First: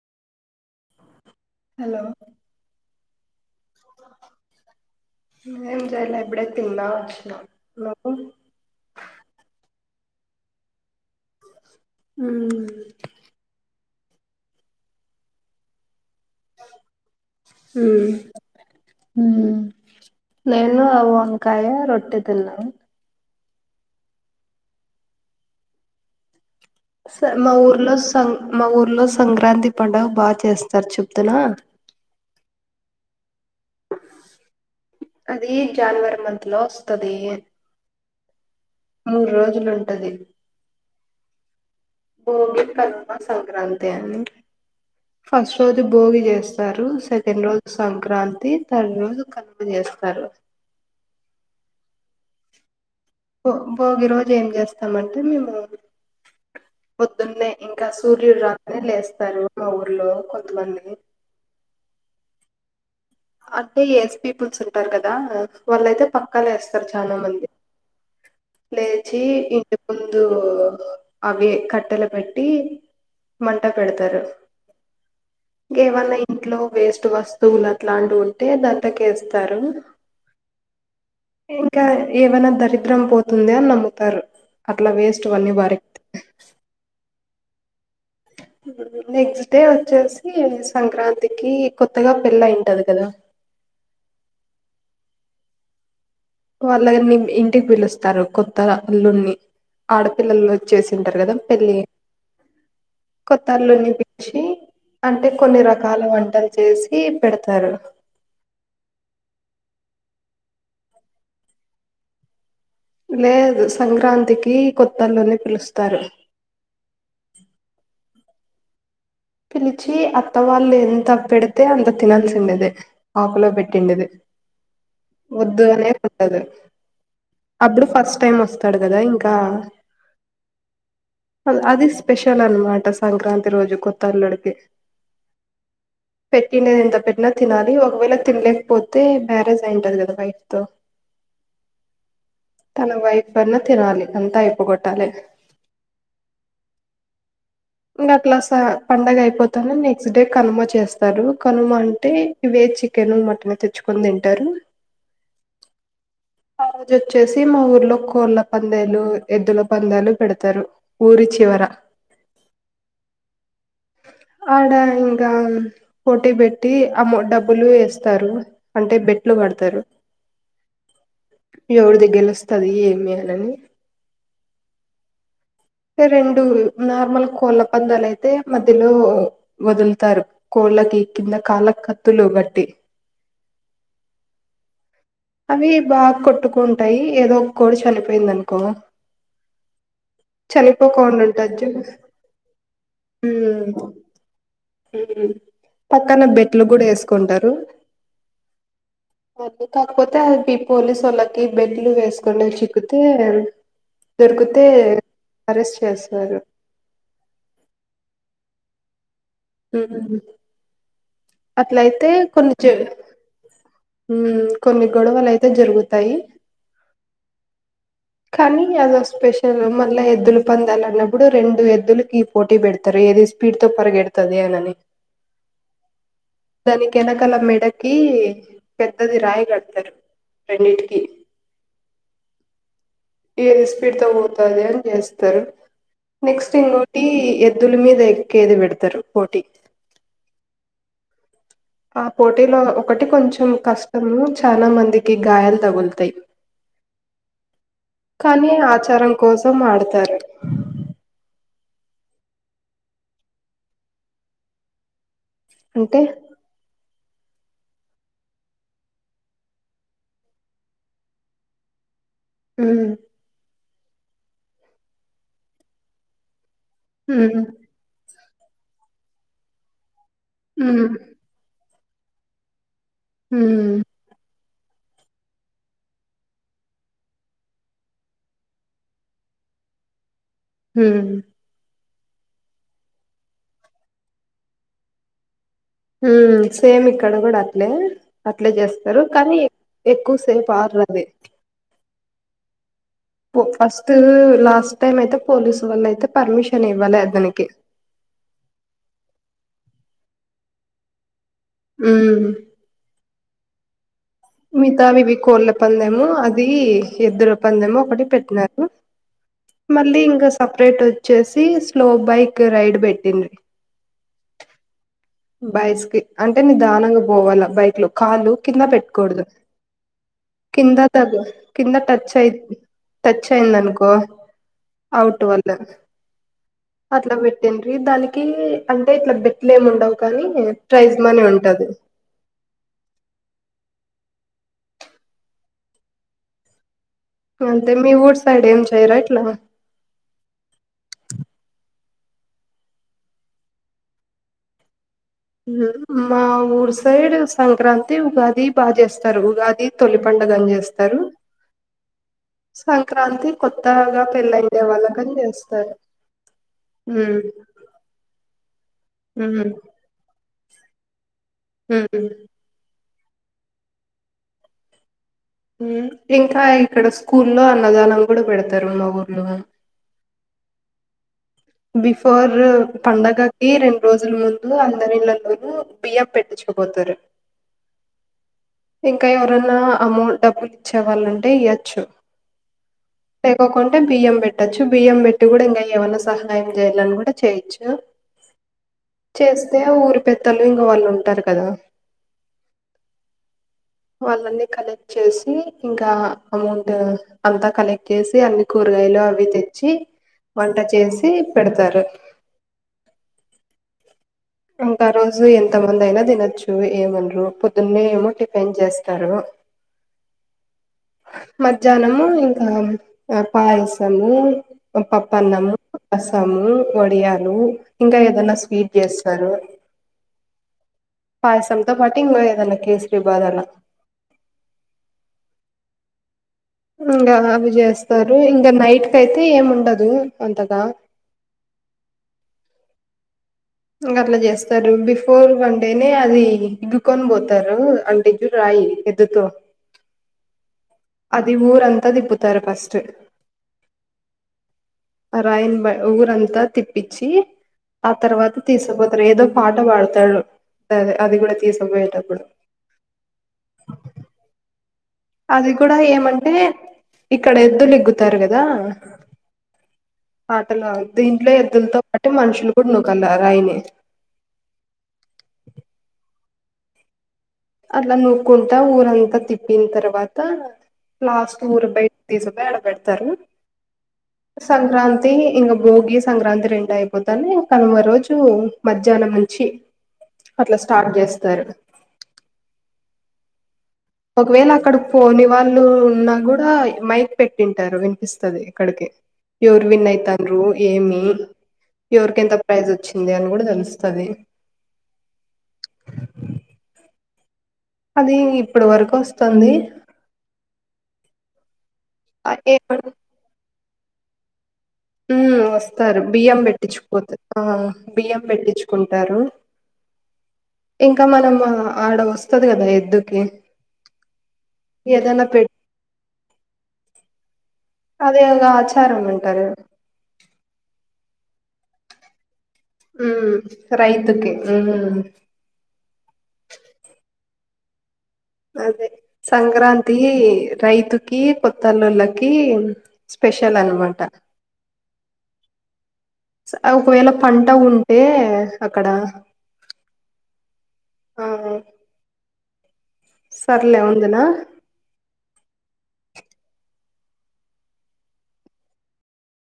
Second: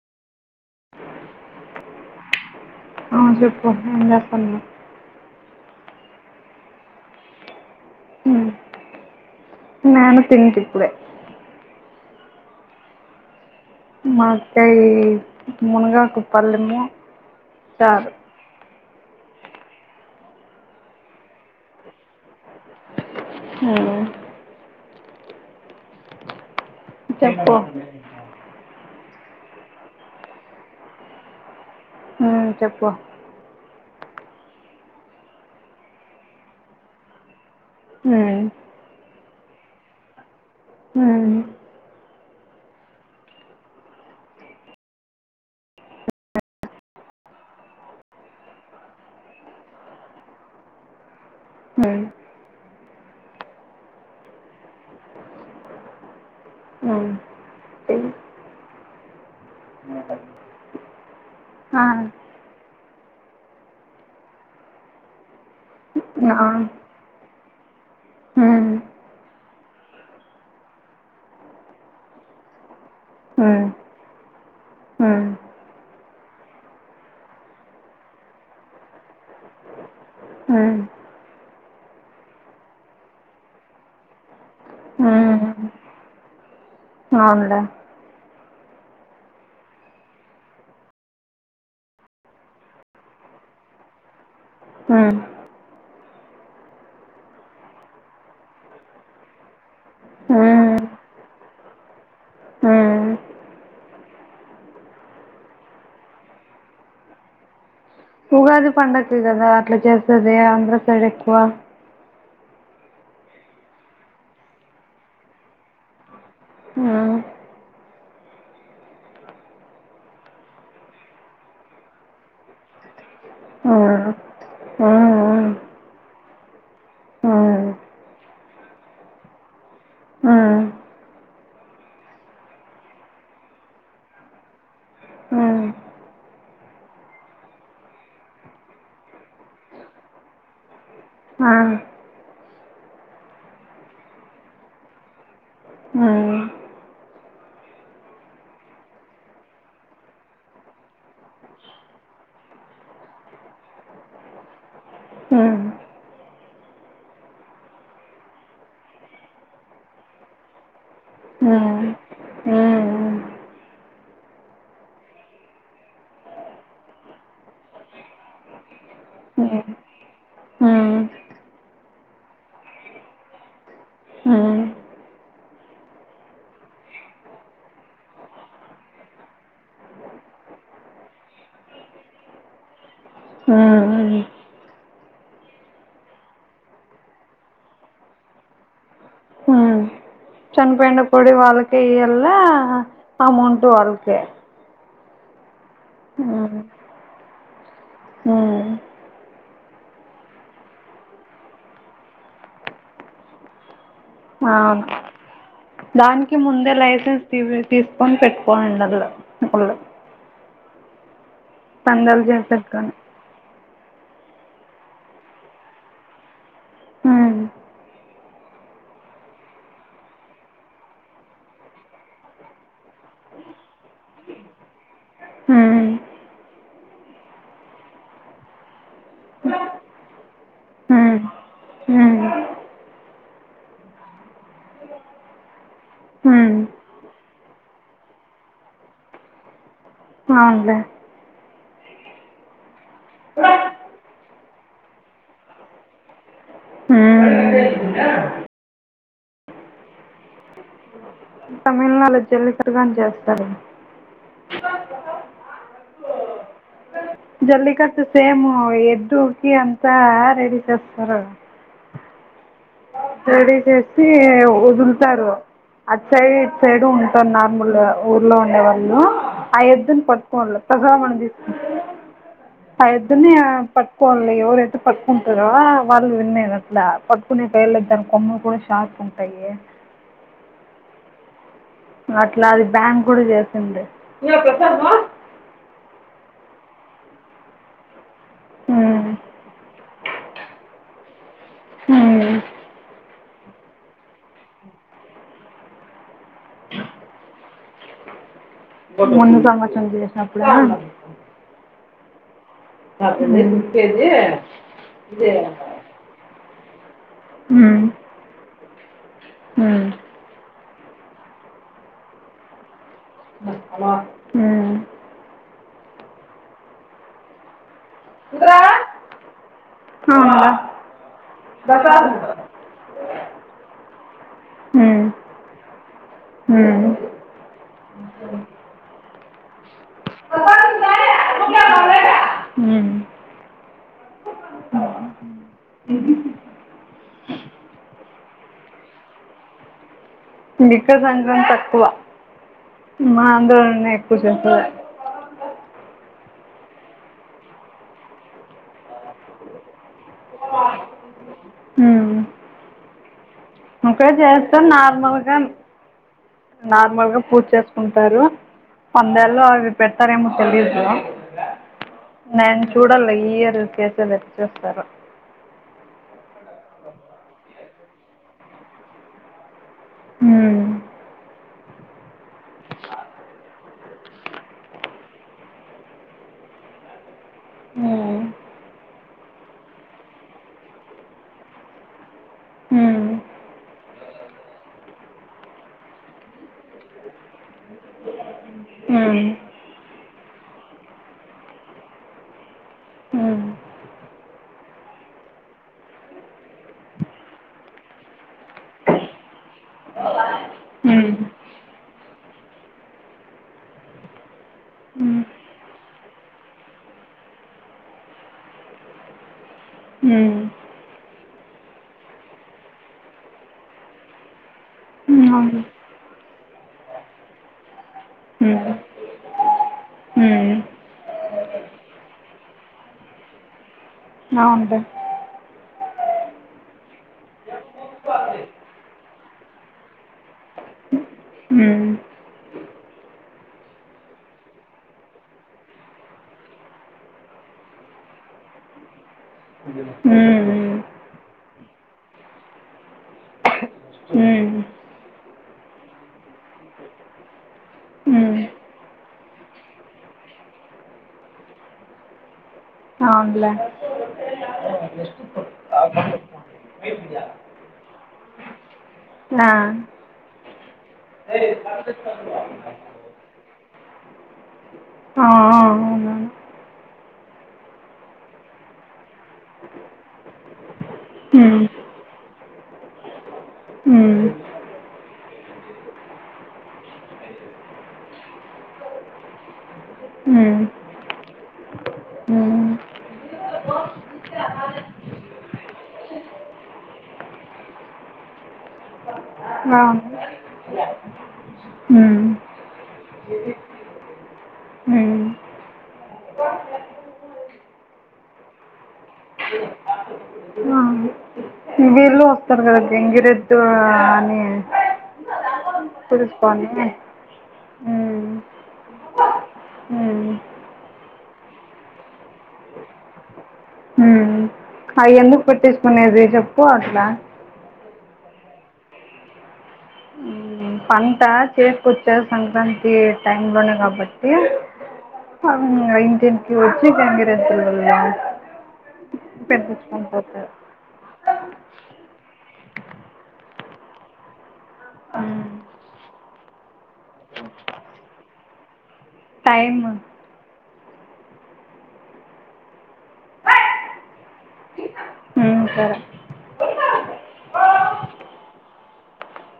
Hello ఆ చెప్పు ఏం చేస్తన్నావ్ ఏం చేయలే ఇప్పుడే తిన్నా వచ్చిన హలో ఉమ్, నేను తింటిప్పుడే ఆ మక్కాయి మునుగాకు పల్లెము చారు మ్ నేను వంకాయ రొట్టె తిన్నా మ్ స మా చెప్పు ఊర్లో స మా ఊర్లో సంక్రాంతి పండుగ బాగా చేస్తారు చెప్తున హ్ చెప్పు అది జనవరి మంత్లో వస్తది. హ్మ్ మూడు రోజులుంటది. హ్ భోగి, కనుమ, సంక్రాంతి అని ఫస్ట్ రోజు భోగి చేస్తారు. సెకండ్ రోజు సంక్రాంతి థర్డ్ రోజు కనుమ చేస్తారు. హ్ భోగి రోజు ఏం చేస్తామంటే మేము. ఉమ్, పొద్దున్నే ఇంకా చెయ్యి. సూర్యుడు రాక్ లేస్తారు మా ఊర్లో కొంతమంది. ఆహ్ అంతే ఎస్ పీపుల్స్ ఉంటారు కదా వాళ్ళయితే ఆ, పక్కలేస్తారు చాలా మంది. ఉమ్, లేచి ఇంటి ముందు అవి కట్టెలు కాట్టి మంట ఉమ్, పెడతారు ఉమ్, ఇంక ఏవన్నా ఇంట్లో వేస్ట్ వస్తువుల అట్లాంటి ఉంటే దంతకేస్తారు హుమ్ ఇంకా ఏమైనా దరిద్రం పోతుంది అని నమ్ముతారు. అట్లా వేస్ట్వన్నీ ఉమ్, పారేతే అవునులే నెక్స్ట్ డే వచ్చేసి సంక్రాంతికి కొత్తగా పెళ్ళి అయింటది కదా అహ్మ్ వాళ్ళని ఇంటికి పిలుస్తారు. కొత్త అల్లుని ఆడపిల్లలు ఉమ్, వచ్చేసింటారు కదా పెళ్లిి ఉమ్. కొత్త అల్లు పిలిచి అంటే కొన్ని రకాల వంటలు చేసి పెడతారు. ఉగాది పండగకి గాదా అట్లా చేస్తది ఆంధ్ర సైడ్ ఎక్కువ లేదు సంక్రాంతికి కొత్తల్లుని పిలుస్తారు. ఉహ్మ్ పిలిచి అత్త వాళ్ళు ఎంత పెడితే అంత తినాల్సిందదే ఆకుల పెట్టిండదే హ్మ్. హ్మ్. వద్దు అనే పద్దదు హ్మ్. అప్పుడు ఫస్ట్ టైం వస్తాడు. కదా ఇంకా హ్మ్. అది స్పెషల్ అనమాట సంక్రాంతి రోజు కొత్ తల్లుడికి హ్మ్. హ్మ్. పెట్టినది ఎంత పెట్టినా తినాలి. ఒకవేళ తినలేకపోతే మ్యారేజ్ అయింటది కదా వైఫ్ తో ఆ! తన వైఫ్ అన్న తినాలి అంతా అయిపోగొట్టాలి. హ్మ్. ఇంగా అట్లా లాస పండగ అయిపోతాను నెక్స్ట్ డే కనుమ చేస్తారు కనుమ అంటే ఇవే చికెన్, మటన్ తెచ్చుకొని తింటారు. ఉహ్మ్ ఆరోజొచ్చేసి మా ఊర్లో కోళ్ల పందేలు, ఎద్దుల పందేలు పెడతారు. ఊరి చివర ఉహ్మ్ ఉహ్ ఆడ ఇంకా పోటీ పెట్టి అమో డబ్బులు వేస్తారు. అంటే బెట్లు హ్మ్. కడతారు హ్మ్. ఎవరిది గెలుస్తాది ఏమి అనిని రెండు నార్మల్ కోళ్ళ పందాలు అయితే మధ్యలో వదులుతారు కోళ్ళకి కింద కళ్ళక్ కత్తులు గాట్టి ఉహ్మ్ అవి బాగా కొట్టుకుంటాయి. ఏదో ఒక కోటి చనిపోయింది అనుకో చనీపెంనా చనిపోకుండా కోడి ఉంటది వాళ్ళకే చూడు ఇఎల్లా అమౌంట్ వాళ్ళకే ఉహ్ హు పక్కన బెట్లు కూడా వేసుకుంటారు. రూ ఆహ్ మొబ్బుక కాకపోతే అది ప పోలి సోళ్లకి బెడ్లు వేసుకని చిక్కుతే ఆ దానికి చేస్తారు ముందే లైసెన్స్ తీ తీసుకొని పెట్టుకోంండ ల్ల ఉహ్ ఉహ్ అట్లయితే పందాలు కొన్ని చేసేకి చేత్ గాని. ఉహ్మ్ కొన్ని గొడవలు అయితే జరుగుతాయి. హా కానీ ఏదో స్పెషల్ మళ్ళా ఎద్దులు పందాల అన్నప్పుడు రెండు ఎద్దులకి పోటీ పెడతరు ఏది స్పీడ్ తో పరిగెడుతది అనని హ్మ్. దానికి వెనకాల మెడకి పెద్దది రాయి కడతరు రెండింటికి హ్మ్. హ్మ్. ఏది స్పీడ్ తో పోతంది అని చేస్తారు హ్మ్. నెక్స్ట్ ఇంగోటి ఎద్దుల మీద ఎక్కేది పెడతారు పోటీ అవునులే ఆ పోటీలో ఒకటి కొంచెం కష్టము చాలా మందికి గాయాలు తగులుతయి హ్మ్. కానీ ఆచారం కోసం ఆడతారు ఆ జల్లికట్టు అని చేస్తారు [unintelligible] అంటే జల్లికట్టు సేమ్ ఎద్దుకి అంతా రెడీ చేస్తారు హుమ్ రెడీ చేసి వదులుతారు అది సై సైడు ఉంటాను మ్ నార్మల్ గా [inaudible] ఊర్లో ఉండేవాళ్ళు ఆ ఎద్దుని కొ బ తస మ్ మ [unintelligible] అయితుంది గా మ్ పట్టుకోలి ఎవరె పట్టుకుంటరా వాళ్ళు విన్నే అట్లా పట్కునే పేర్లద్దాని కొమ్మలు కూడా షార్ప్ ఉంటాయి [inaudible] హుమ్ అట్లా అది బ్యాంగ్ కూడా చేసింది హుమ్ సేమ్ ఇక్కడ కూడా అట్లే అట్లే చేస్తారు ఉమ్, కానీ ఎక్కువసేపు ఆడర్ అది ఉమ్. ఫస్ట్ లాస్ట్ టైం అయితే పోలీసు వల్ల అయితే పర్మిషన్ ఇవ్వాలి అతనికి మగాంతం చేసినప్పుడా అండి [unintelligible] ఉమ్ ఇంతే [inaudible] మితావి ఇవి కోళ్ల పందెము అది ది ఇద్దరు ఒప్పందము ఒకటి పెట్టినారు మళ్ళీ ఇంకా సప్ సపరేట్ వచ్చేసి స్లో బైక్ రైడ్ పెట్ హాలో హుమ్మ్ బైస్ కి అంటే నిదానంగా పోవాలా బైక్ లో కాలు కింద పెట్కూడదు అవునా కింద తగ్ కింద టచ్ ప్రసాదం అయితు టచ్ అయింది అనుకో ఉమ్, అవుట్ వల్ల ఉమ్, అట్లా పెట్టిండ్రి దానికి అంటే ఇట్లా బెట్లేమ్ ఉండవు కానీ ప్రసాదం ప్రైజ్ కానీ మనీ అట్లా ఉంటది బాగాలేదా? ఉమ్. అంటె మీ వూర్ సైడ్ ఏం చేయర ఇట్ల బికజ అంద్రం తక్కువ మా ఆందోళన ఎక్కువ చేస్తుంది [unintelligible] మా ఊరు సైడ్ సంక్రాంతి ఉగాది బాగా చేస్తారు ఉగాది తొలి పండుగని చేస్తారు సంక్రాంతి కొత్తగా ఉకే చేస్తే పెళ్ళయిండే వాళ్ళకని నార్మల్ గా చేస్తారు నార్మల్ గా ఉమ్ పూజ చేసుకుంటారు పందేళ్ళ అవి పెడతారేమో తెలిదు కదా హమ్ చూడాలి ఈయర్ కేసలు ఎచ్చస్తారో ఇంకా ఇక్కడ స్కూలో అన్నదానం కూడా పెడతారు మా ఊర్లో హోమ్ బిఫోర్ పండగకి రెండు రోజుల ముందు అందరిళ్లలోనూ బియ్యం పెట్టించుకపోతారు హ ఇంకా ఎవరన్నా అమౌంట్ డబ్బులు ఇచ్చేవాళ్ళంటే ఇయొచ్చు ఉమ్ లేకకుంటే బియ్యం పెట్టొచ్చు బియ్యం పెట్టి కూడా ఇంకా ఏమైనా సహాయం చేయాలని కూడా చేయచ్చు ఉమ్ చేస్తే ఊరి పెత్తలు ఇంక వాళ్ళు ఉంటారు కదా వాళ్ళనీ కలెక్ట్ చేసి ఇంకా అమౌంట్ అంతా కలెక్ట్ చేసి అన్ని కూరగాయలు అవి తెచ్చి వంట చేసి చేసి ఉమ్ పెడతారు ఇంకా రోజు ఎంత మంది అయినా తినొచ్చు ఏమనరు పొద్దున్న ఏమో టిఫిన్ చేస్తారు హమ్ మద్యనము ఇంకా పాయసము పప్పన్నము ము వడియాలు ఇంకా ఏదనా స్వీట్ చేస్తారు ఉం పాయసంతో పాటి ఇంగో ఏదన్నా కేస్రీ బాద అలా అవునుంటా ఇంకా అవి చేస్తారు ఇంకా నైట్ క అయితే ఏమి ఉండదు అంతగా ఉమ్ ఇంకా అట్లా చేస్తారు బిఫోర్ వన్ డేనే అది ఇగుకొని పోతారు అంటే చూ రాయి ఎద్దతో ఉమ్ అవునులే ఉమ్ ఉమ్ అది ఊరంతా దిప్పుతారు ఫస్ట్ హ రాయిన్ బ ఊరంతా తిప్పించి ఆ తర్వాత ఉమ్ తీసుకుపోతారు ఏదో పాట పాడతాడు అది కూడా తీసుకుపోయేటప్పుడు అవునులే అది కూడా ఏమంటే ఇక్కడ ఎద్దులు ఇగ్గుతారు కదా దా ఆ పాటలు దీంట్లో ఎద్దులతో పాటు మనుషులు కూడా నుకల్లా రాయిని ఆ అట్లా నూక్కుంటా ఊరంతా తిప్పిన తర్వాత లాస్ట్ ఉమ్ ఊరుబయిట తీసుకపోయి పెడతారు ఉమ్ సంక్రాంతి ఇంక భోగి సంక్రాంతి రెండు అయిపోతానే కనుమ రోజు మధ్యాహ్నం నుంచి అట్లా హ్మ్. స్టార్ట్ చేస్తారు హ్మ్. ఒకవేళ అక్కడ పోని వాళ్ళు ఉన్న కూడా మైక్ పెట్టింటారు వినిపిస్తుది ఇక్కడికి ఎవర్ విన్ బాగుంది అయితారు ఏమి ఎవరికి హ్మ్. ఎంత ప్రైజ్ వచ్చింది అని కూడా తెలుస్తుంది హ్మ్. అది ఇప్పుడు వరకు వస్తుంది బాగుంది వీళ్ళు ఆ వస్తారు కదా ఏమన్ గంగిర ఎద్దు అనే వస్తారు బియ్యం పెట్టించుపోత బియ్యం పెట్టించుకుంటారు హ ఇంకా మనం ఆడ వస్తది కదా ఎద్దుకి అయ్యి ఏదైనా ఎందుకు పెట్ పట్టేసుకునేది చెప్పు అట్లా అదే ఒక ఆచారం అంటారు అంతా చేసుకొచ్చ సంక్రాంతి ఉమ్ టైమ్ లోనే కాబట్టి రైతుకి ఉమ్ ఇంటింటికి వచ్చి గంగిరే [unintelligible] అదే సంక్రాంతి పోతారు రైతుకి కొత్తల్లుళ్ళకి స్పెషల్ అనమాట హ్మ్. ఒకవేళ పంట ఉంటే అక్కడ టైమ్ ఆ సర్లే ఉందినా సరే